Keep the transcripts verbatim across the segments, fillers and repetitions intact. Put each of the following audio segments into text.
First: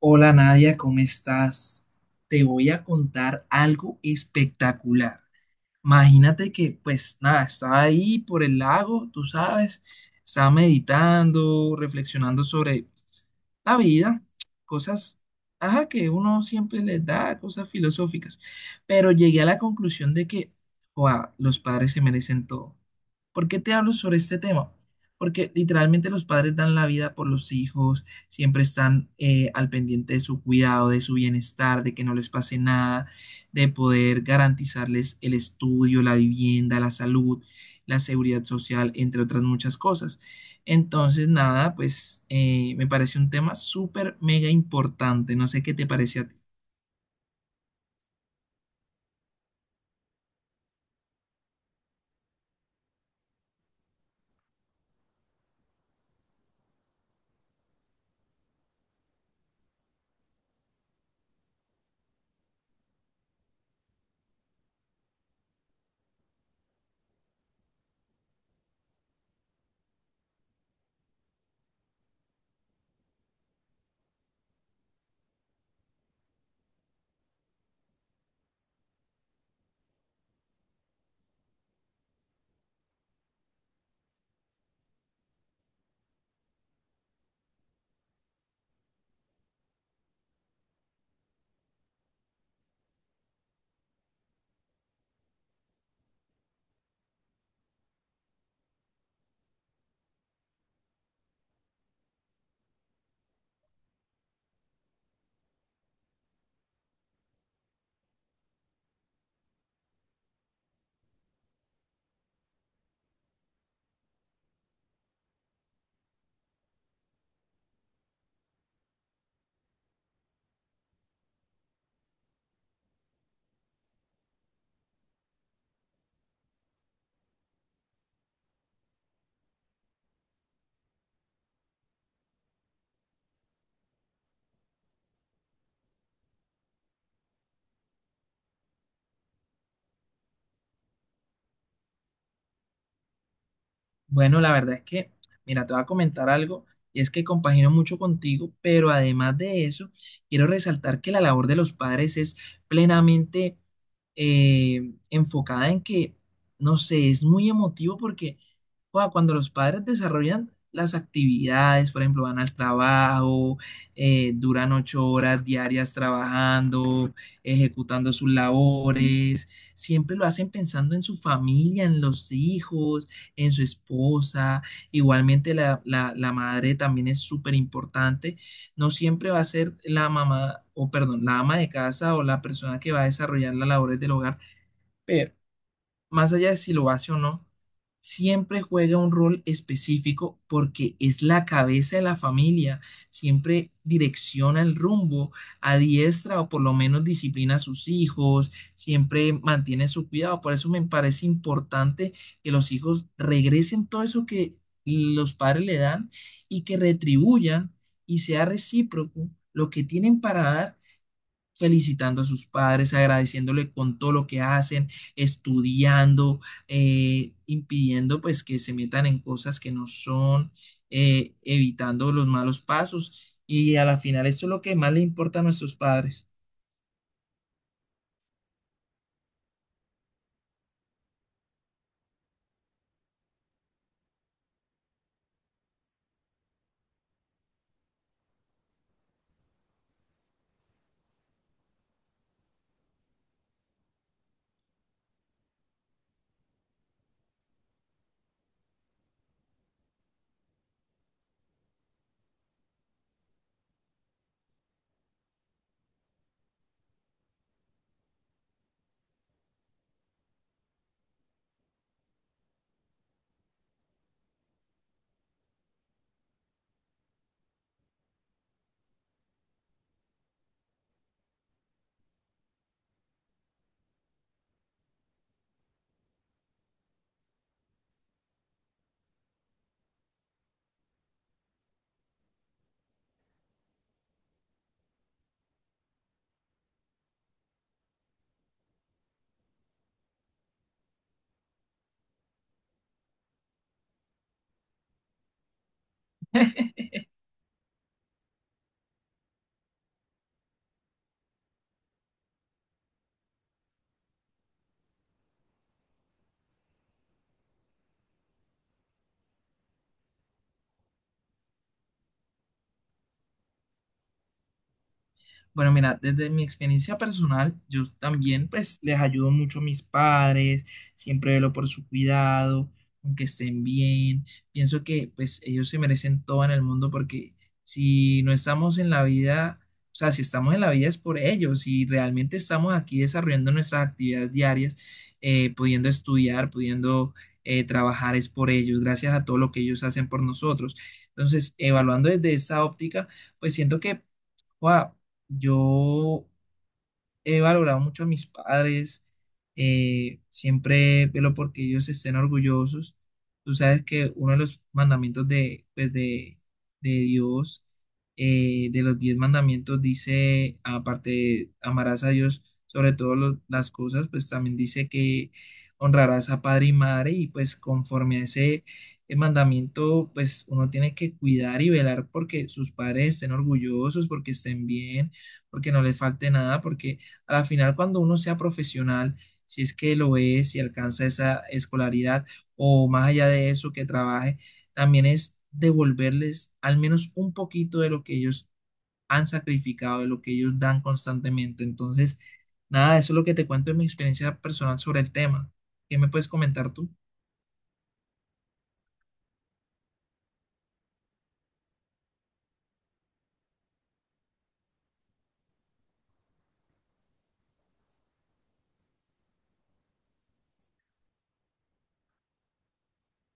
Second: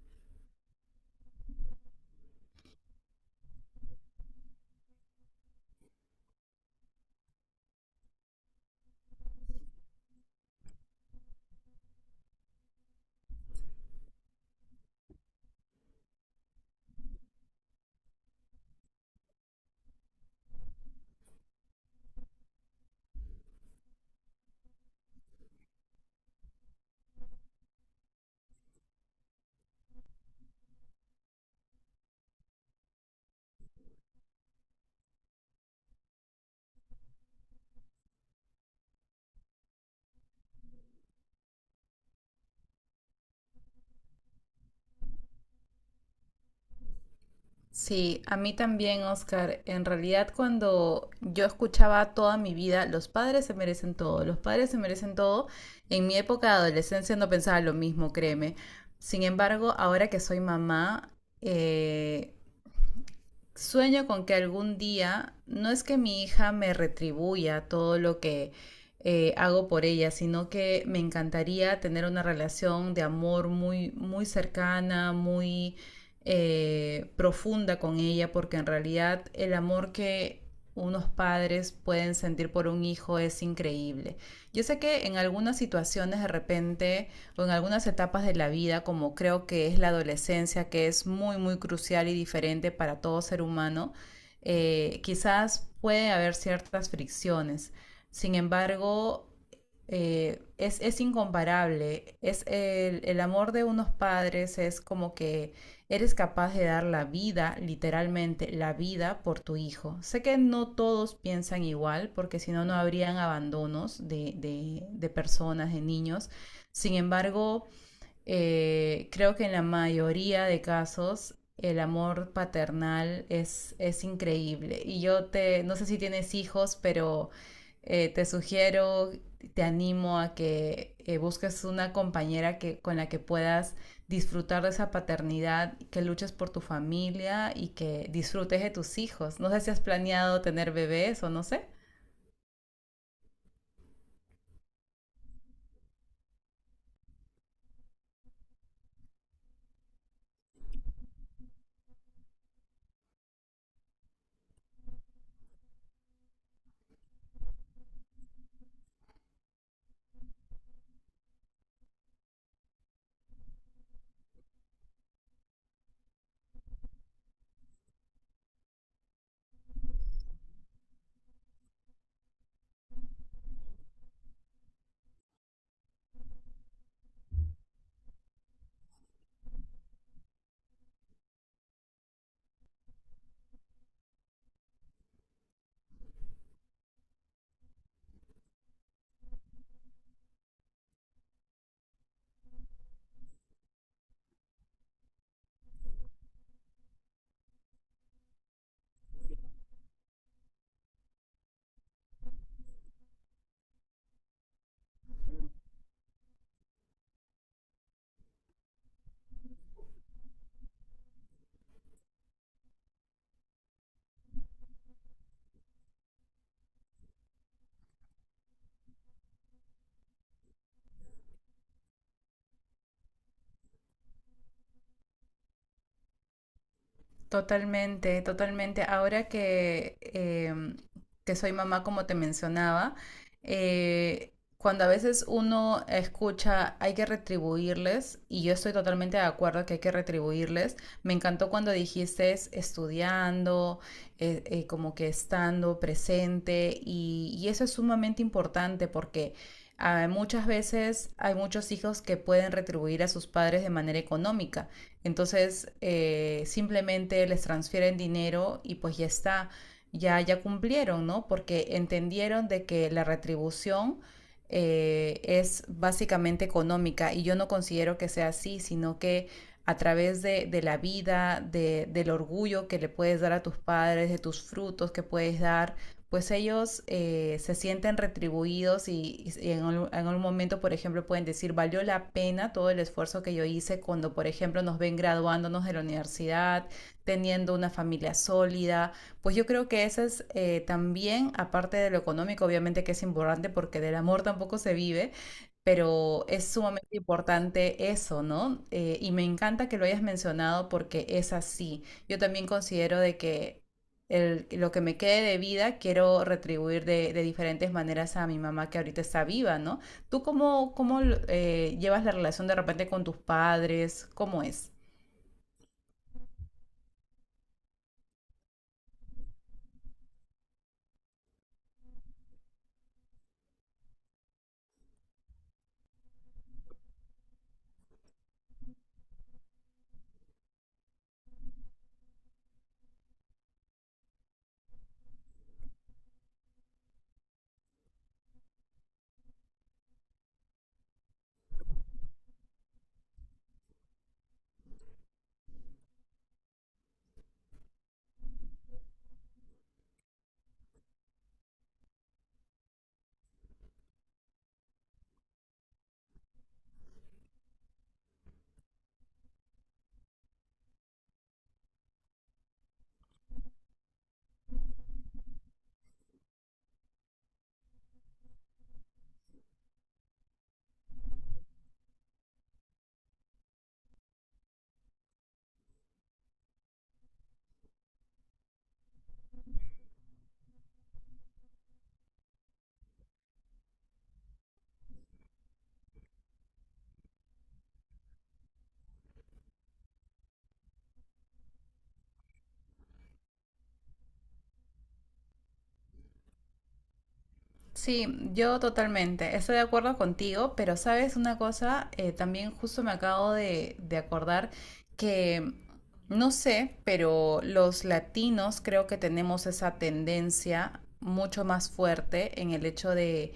Hola Nadia, ¿cómo estás? Te voy a contar algo espectacular. Imagínate que, pues nada, estaba ahí por el lago, tú sabes, estaba meditando, reflexionando sobre la vida, cosas, ajá, que uno siempre les da cosas filosóficas, pero llegué a la conclusión de que, "Joa, los padres se merecen todo. ¿Por qué te hablo sobre este tema? Porque literalmente los padres dan la vida por los hijos, siempre están eh, al pendiente de su cuidado, de su bienestar, de que no les pase nada, de poder garantizarles el estudio, la vivienda, la salud, la seguridad social, entre otras muchas cosas. Entonces, nada, pues eh, me parece un tema súper mega importante. No sé qué te parece a ti. Sí, a mí también, Oscar. En realidad, cuando yo escuchaba toda mi vida, los padres se merecen todo, los padres se merecen todo, en mi época de adolescencia no pensaba lo mismo, créeme. Sin embargo, ahora que soy mamá, eh, sueño con que algún día, no es que mi hija me retribuya todo lo que eh, hago por ella, sino que me encantaría tener una relación de amor muy, muy cercana, muy eh, profunda con ella, porque en realidad el amor que unos padres pueden sentir por un hijo es increíble. Yo sé que en algunas situaciones de repente o en algunas etapas de la vida, como creo que es la adolescencia, que es muy, muy crucial y diferente para todo ser humano, eh, quizás puede haber ciertas fricciones. Sin embargo, eh, es, es, incomparable. Es el, el amor de unos padres es como que eres capaz de dar la vida, literalmente la vida, por tu hijo. Sé que no todos piensan igual, porque si no, no habrían abandonos de, de, de personas, de niños, sin embargo, eh, creo que en la mayoría de casos el amor paternal es, es increíble. Y yo te, no sé si tienes hijos, pero eh, te sugiero, te animo a que eh, busques una compañera que, con la que puedas disfrutar de esa paternidad, que luches por tu familia y que disfrutes de tus hijos. No sé si has planeado tener bebés o no sé. Bueno, la verdad es que, mira, te voy a comentar algo, y es que compagino mucho contigo, pero además de eso, quiero resaltar que la labor de los padres es plenamente eh, enfocada en que, no sé, es muy emotivo porque joda, cuando los padres desarrollan las actividades, por ejemplo, van al trabajo, eh, duran ocho horas diarias trabajando, ejecutando sus labores, siempre lo hacen pensando en su familia, en los hijos, en su esposa. Igualmente la, la- la madre también es súper importante. No siempre va a ser la mamá, o perdón, la ama de casa o la persona que va a desarrollar las labores del hogar, pero más allá de si lo hace o no, siempre juega un rol específico porque es la cabeza de la familia, siempre direcciona el rumbo, adiestra o por lo menos disciplina a sus hijos, siempre mantiene su cuidado. Por eso me parece importante que los hijos regresen todo eso que los padres le dan y que retribuyan y sea recíproco lo que tienen para dar, felicitando a sus padres, agradeciéndole con todo lo que hacen, estudiando, eh, impidiendo pues que se metan en cosas que no son, eh, evitando los malos pasos. Y a la final, esto es lo que más le importa a nuestros padres. Totalmente, totalmente. Ahora que, em, que soy mamá, como te mencionaba, eh, cuando a veces uno escucha hay que retribuirles, y yo estoy totalmente de acuerdo que hay que retribuirles, me encantó cuando dijiste estudiando, eh, eh, como que estando presente, y, y eso es sumamente importante porque... Ah, muchas veces hay muchos hijos que pueden retribuir a sus padres de manera económica, entonces, eh, simplemente les transfieren dinero y pues ya está, ya, ya cumplieron, ¿no? Porque entendieron de que la retribución eh, es básicamente económica y yo no considero que sea así, sino que a través de, de la vida, de, del orgullo que le puedes dar a tus padres, de tus frutos que puedes dar, pues ellos eh, se sienten retribuidos y, y en, un, momento, por ejemplo, pueden decir, valió la pena todo el esfuerzo que yo hice cuando, por ejemplo, nos ven graduándonos de la universidad, teniendo una familia sólida. Pues yo creo que eso es eh, también, aparte de lo económico, obviamente que es importante porque del amor tampoco se vive, pero es sumamente importante eso, ¿no? Eh, y me encanta que lo hayas mencionado porque es así. Yo también considero de que el- lo que me quede de vida, quiero retribuir de, de diferentes maneras a mi mamá que ahorita está viva, ¿no? ¿Tú cómo, cómo eh, llevas la relación de repente con tus padres? ¿Cómo es? Bueno, mira, desde mi experiencia personal, yo también pues les ayudo mucho a mis padres, siempre velo por su cuidado, aunque estén bien. Pienso que pues ellos se merecen todo en el mundo porque si no estamos en la vida, o sea, si estamos en la vida es por ellos, si realmente estamos aquí desarrollando nuestras actividades diarias, eh, pudiendo estudiar, pudiendo eh, trabajar, es por ellos, gracias a todo lo que ellos hacen por nosotros. Entonces, evaluando desde esta óptica, pues siento que wow, yo he valorado mucho a mis padres, eh, siempre velo porque ellos estén orgullosos. Tú sabes que uno de los mandamientos de, pues de, de Dios, eh, de los diez mandamientos, dice, aparte de amarás a Dios sobre todas las cosas, pues también dice que honrarás a padre y madre, y pues conforme a ese eh, mandamiento, pues uno tiene que cuidar y velar porque sus padres estén orgullosos, porque estén bien, porque no les falte nada, porque a la final, cuando uno sea profesional, si es que lo es, si alcanza esa escolaridad o más allá de eso que trabaje, también es devolverles al menos un poquito de lo que ellos han sacrificado, de lo que ellos dan constantemente. Entonces, nada, eso es lo que te cuento de mi experiencia personal sobre el tema. ¿Qué me puedes comentar tú? Sí, yo totalmente. Estoy de acuerdo contigo, pero sabes una cosa. Eh, también justo me acabo de, de acordar que, no sé, pero los latinos creo que tenemos esa tendencia mucho más fuerte en el hecho de,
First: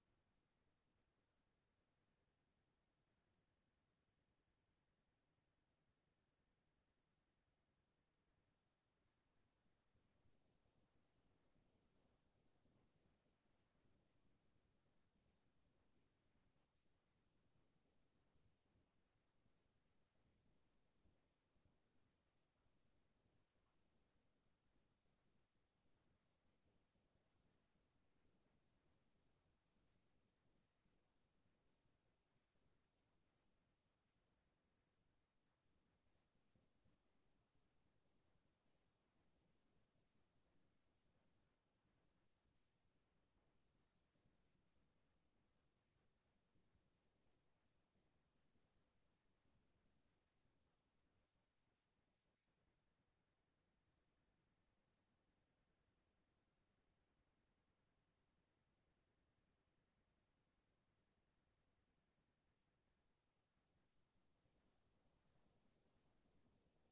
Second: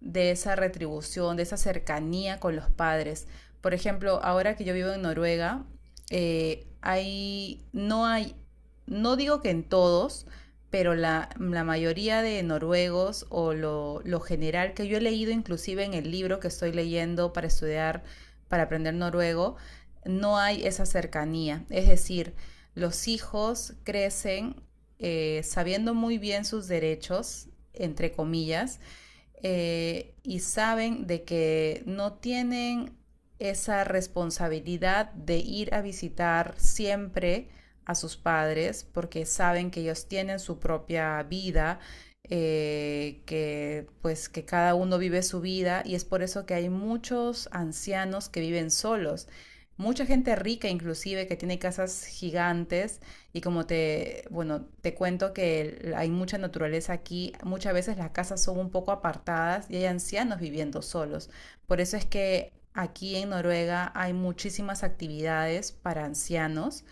de esa retribución, de esa cercanía con los padres. Por ejemplo, ahora que yo vivo en Noruega, eh, hay, no hay, no digo que en todos, pero la, la mayoría de noruegos o lo, lo general que yo he leído inclusive en el libro que estoy leyendo para estudiar, para aprender noruego, no hay esa cercanía. Es decir, los hijos crecen eh, sabiendo muy bien sus derechos, entre comillas, eh, y saben de que no tienen esa responsabilidad de ir a visitar siempre a sus padres porque saben que ellos tienen su propia vida, eh, que pues que cada uno vive su vida y es por eso que hay muchos ancianos que viven solos, mucha gente rica inclusive que tiene casas gigantes y como te, bueno, te cuento que el- hay mucha naturaleza aquí, muchas veces las casas son un poco apartadas y hay ancianos viviendo solos. Por eso es que aquí en Noruega hay muchísimas actividades para ancianos,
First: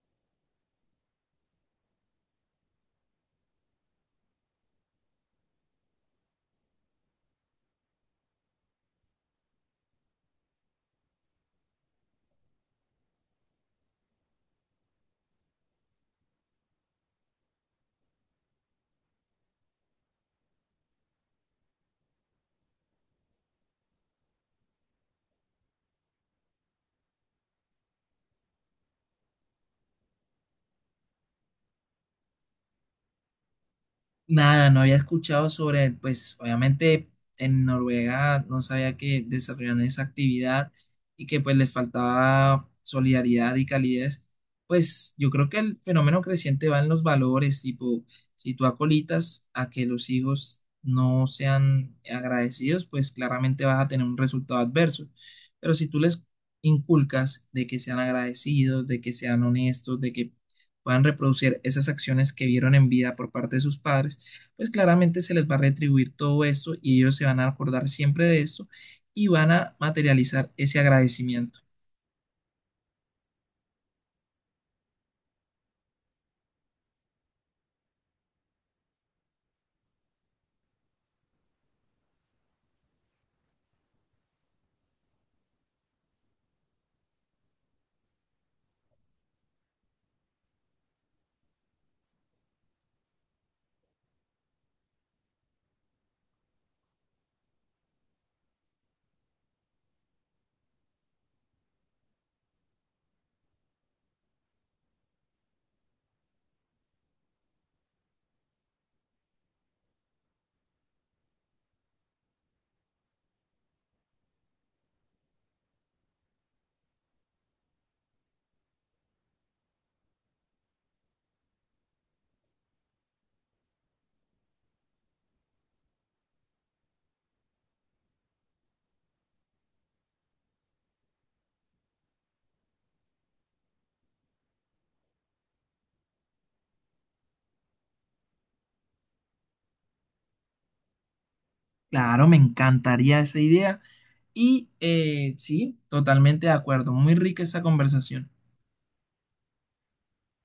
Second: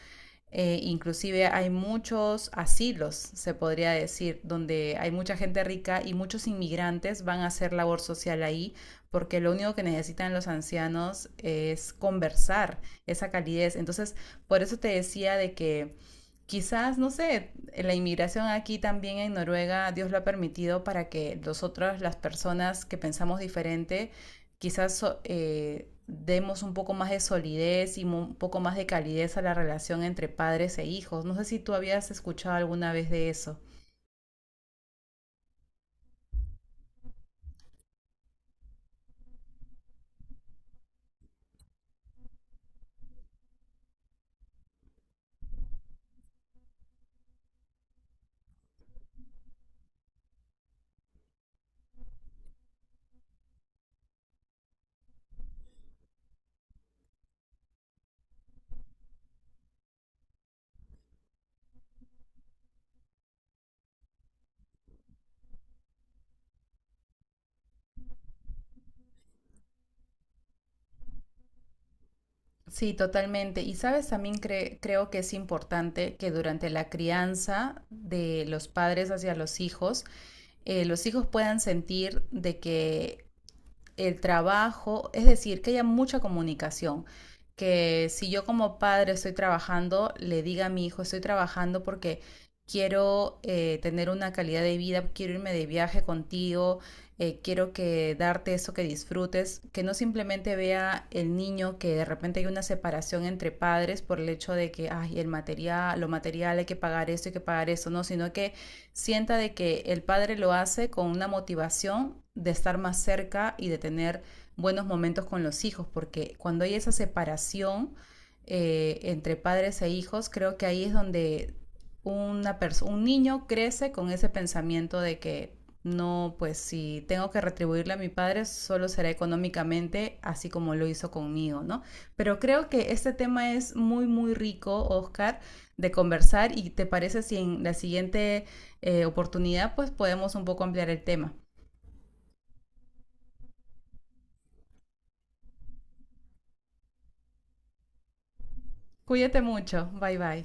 eh, inclusive hay muchos asilos, se podría decir, donde hay mucha gente rica y muchos inmigrantes van a hacer labor social ahí, porque lo único que necesitan los ancianos es conversar, esa calidez. Entonces, por eso te decía de que quizás, no sé, la inmigración aquí también en Noruega, Dios lo ha permitido para que nosotras, las personas que pensamos diferente, quizás so- eh, demos un poco más de solidez y mo- un poco más de calidez a la relación entre padres e hijos. No sé si tú habías escuchado alguna vez de eso. Nada, no había escuchado sobre, pues obviamente en Noruega no sabía que desarrollan esa actividad y que pues les faltaba solidaridad y calidez. Pues yo creo que el fenómeno creciente va en los valores, tipo, si tú acolitas a que los hijos no sean agradecidos, pues claramente vas a tener un resultado adverso. Pero si tú les inculcas de que sean agradecidos, de que sean honestos, de que puedan reproducir esas acciones que vieron en vida por parte de sus padres, pues claramente se les va a retribuir todo esto y ellos se van a acordar siempre de esto y van a materializar ese agradecimiento. Sí, totalmente. Y sabes, también cre- creo que es importante que durante la crianza de los padres hacia los hijos, eh, los hijos puedan sentir de que el trabajo, es decir, que haya mucha comunicación. Que si yo como padre estoy trabajando, le diga a mi hijo, estoy trabajando porque quiero eh, tener una calidad de vida, quiero irme de viaje contigo, eh, quiero que darte eso que disfrutes, que no simplemente vea el niño que de repente hay una separación entre padres por el hecho de que, ay, el material, lo material hay que pagar esto, hay que pagar eso, no, sino que sienta de que el padre lo hace con una motivación de estar más cerca y de tener buenos momentos con los hijos, porque cuando hay esa separación eh, entre padres e hijos, creo que ahí es donde una un niño crece con ese pensamiento de que no, pues si tengo que retribuirle a mi padre, solo será económicamente, así como lo hizo conmigo, ¿no? Pero creo que este tema es muy, muy rico, Oscar, de conversar y te parece si en la siguiente eh, oportunidad, pues podemos un poco ampliar el tema. Claro, me encantaría esa idea y eh, sí, totalmente de acuerdo, muy rica esa conversación. Cuídate mucho, bye bye.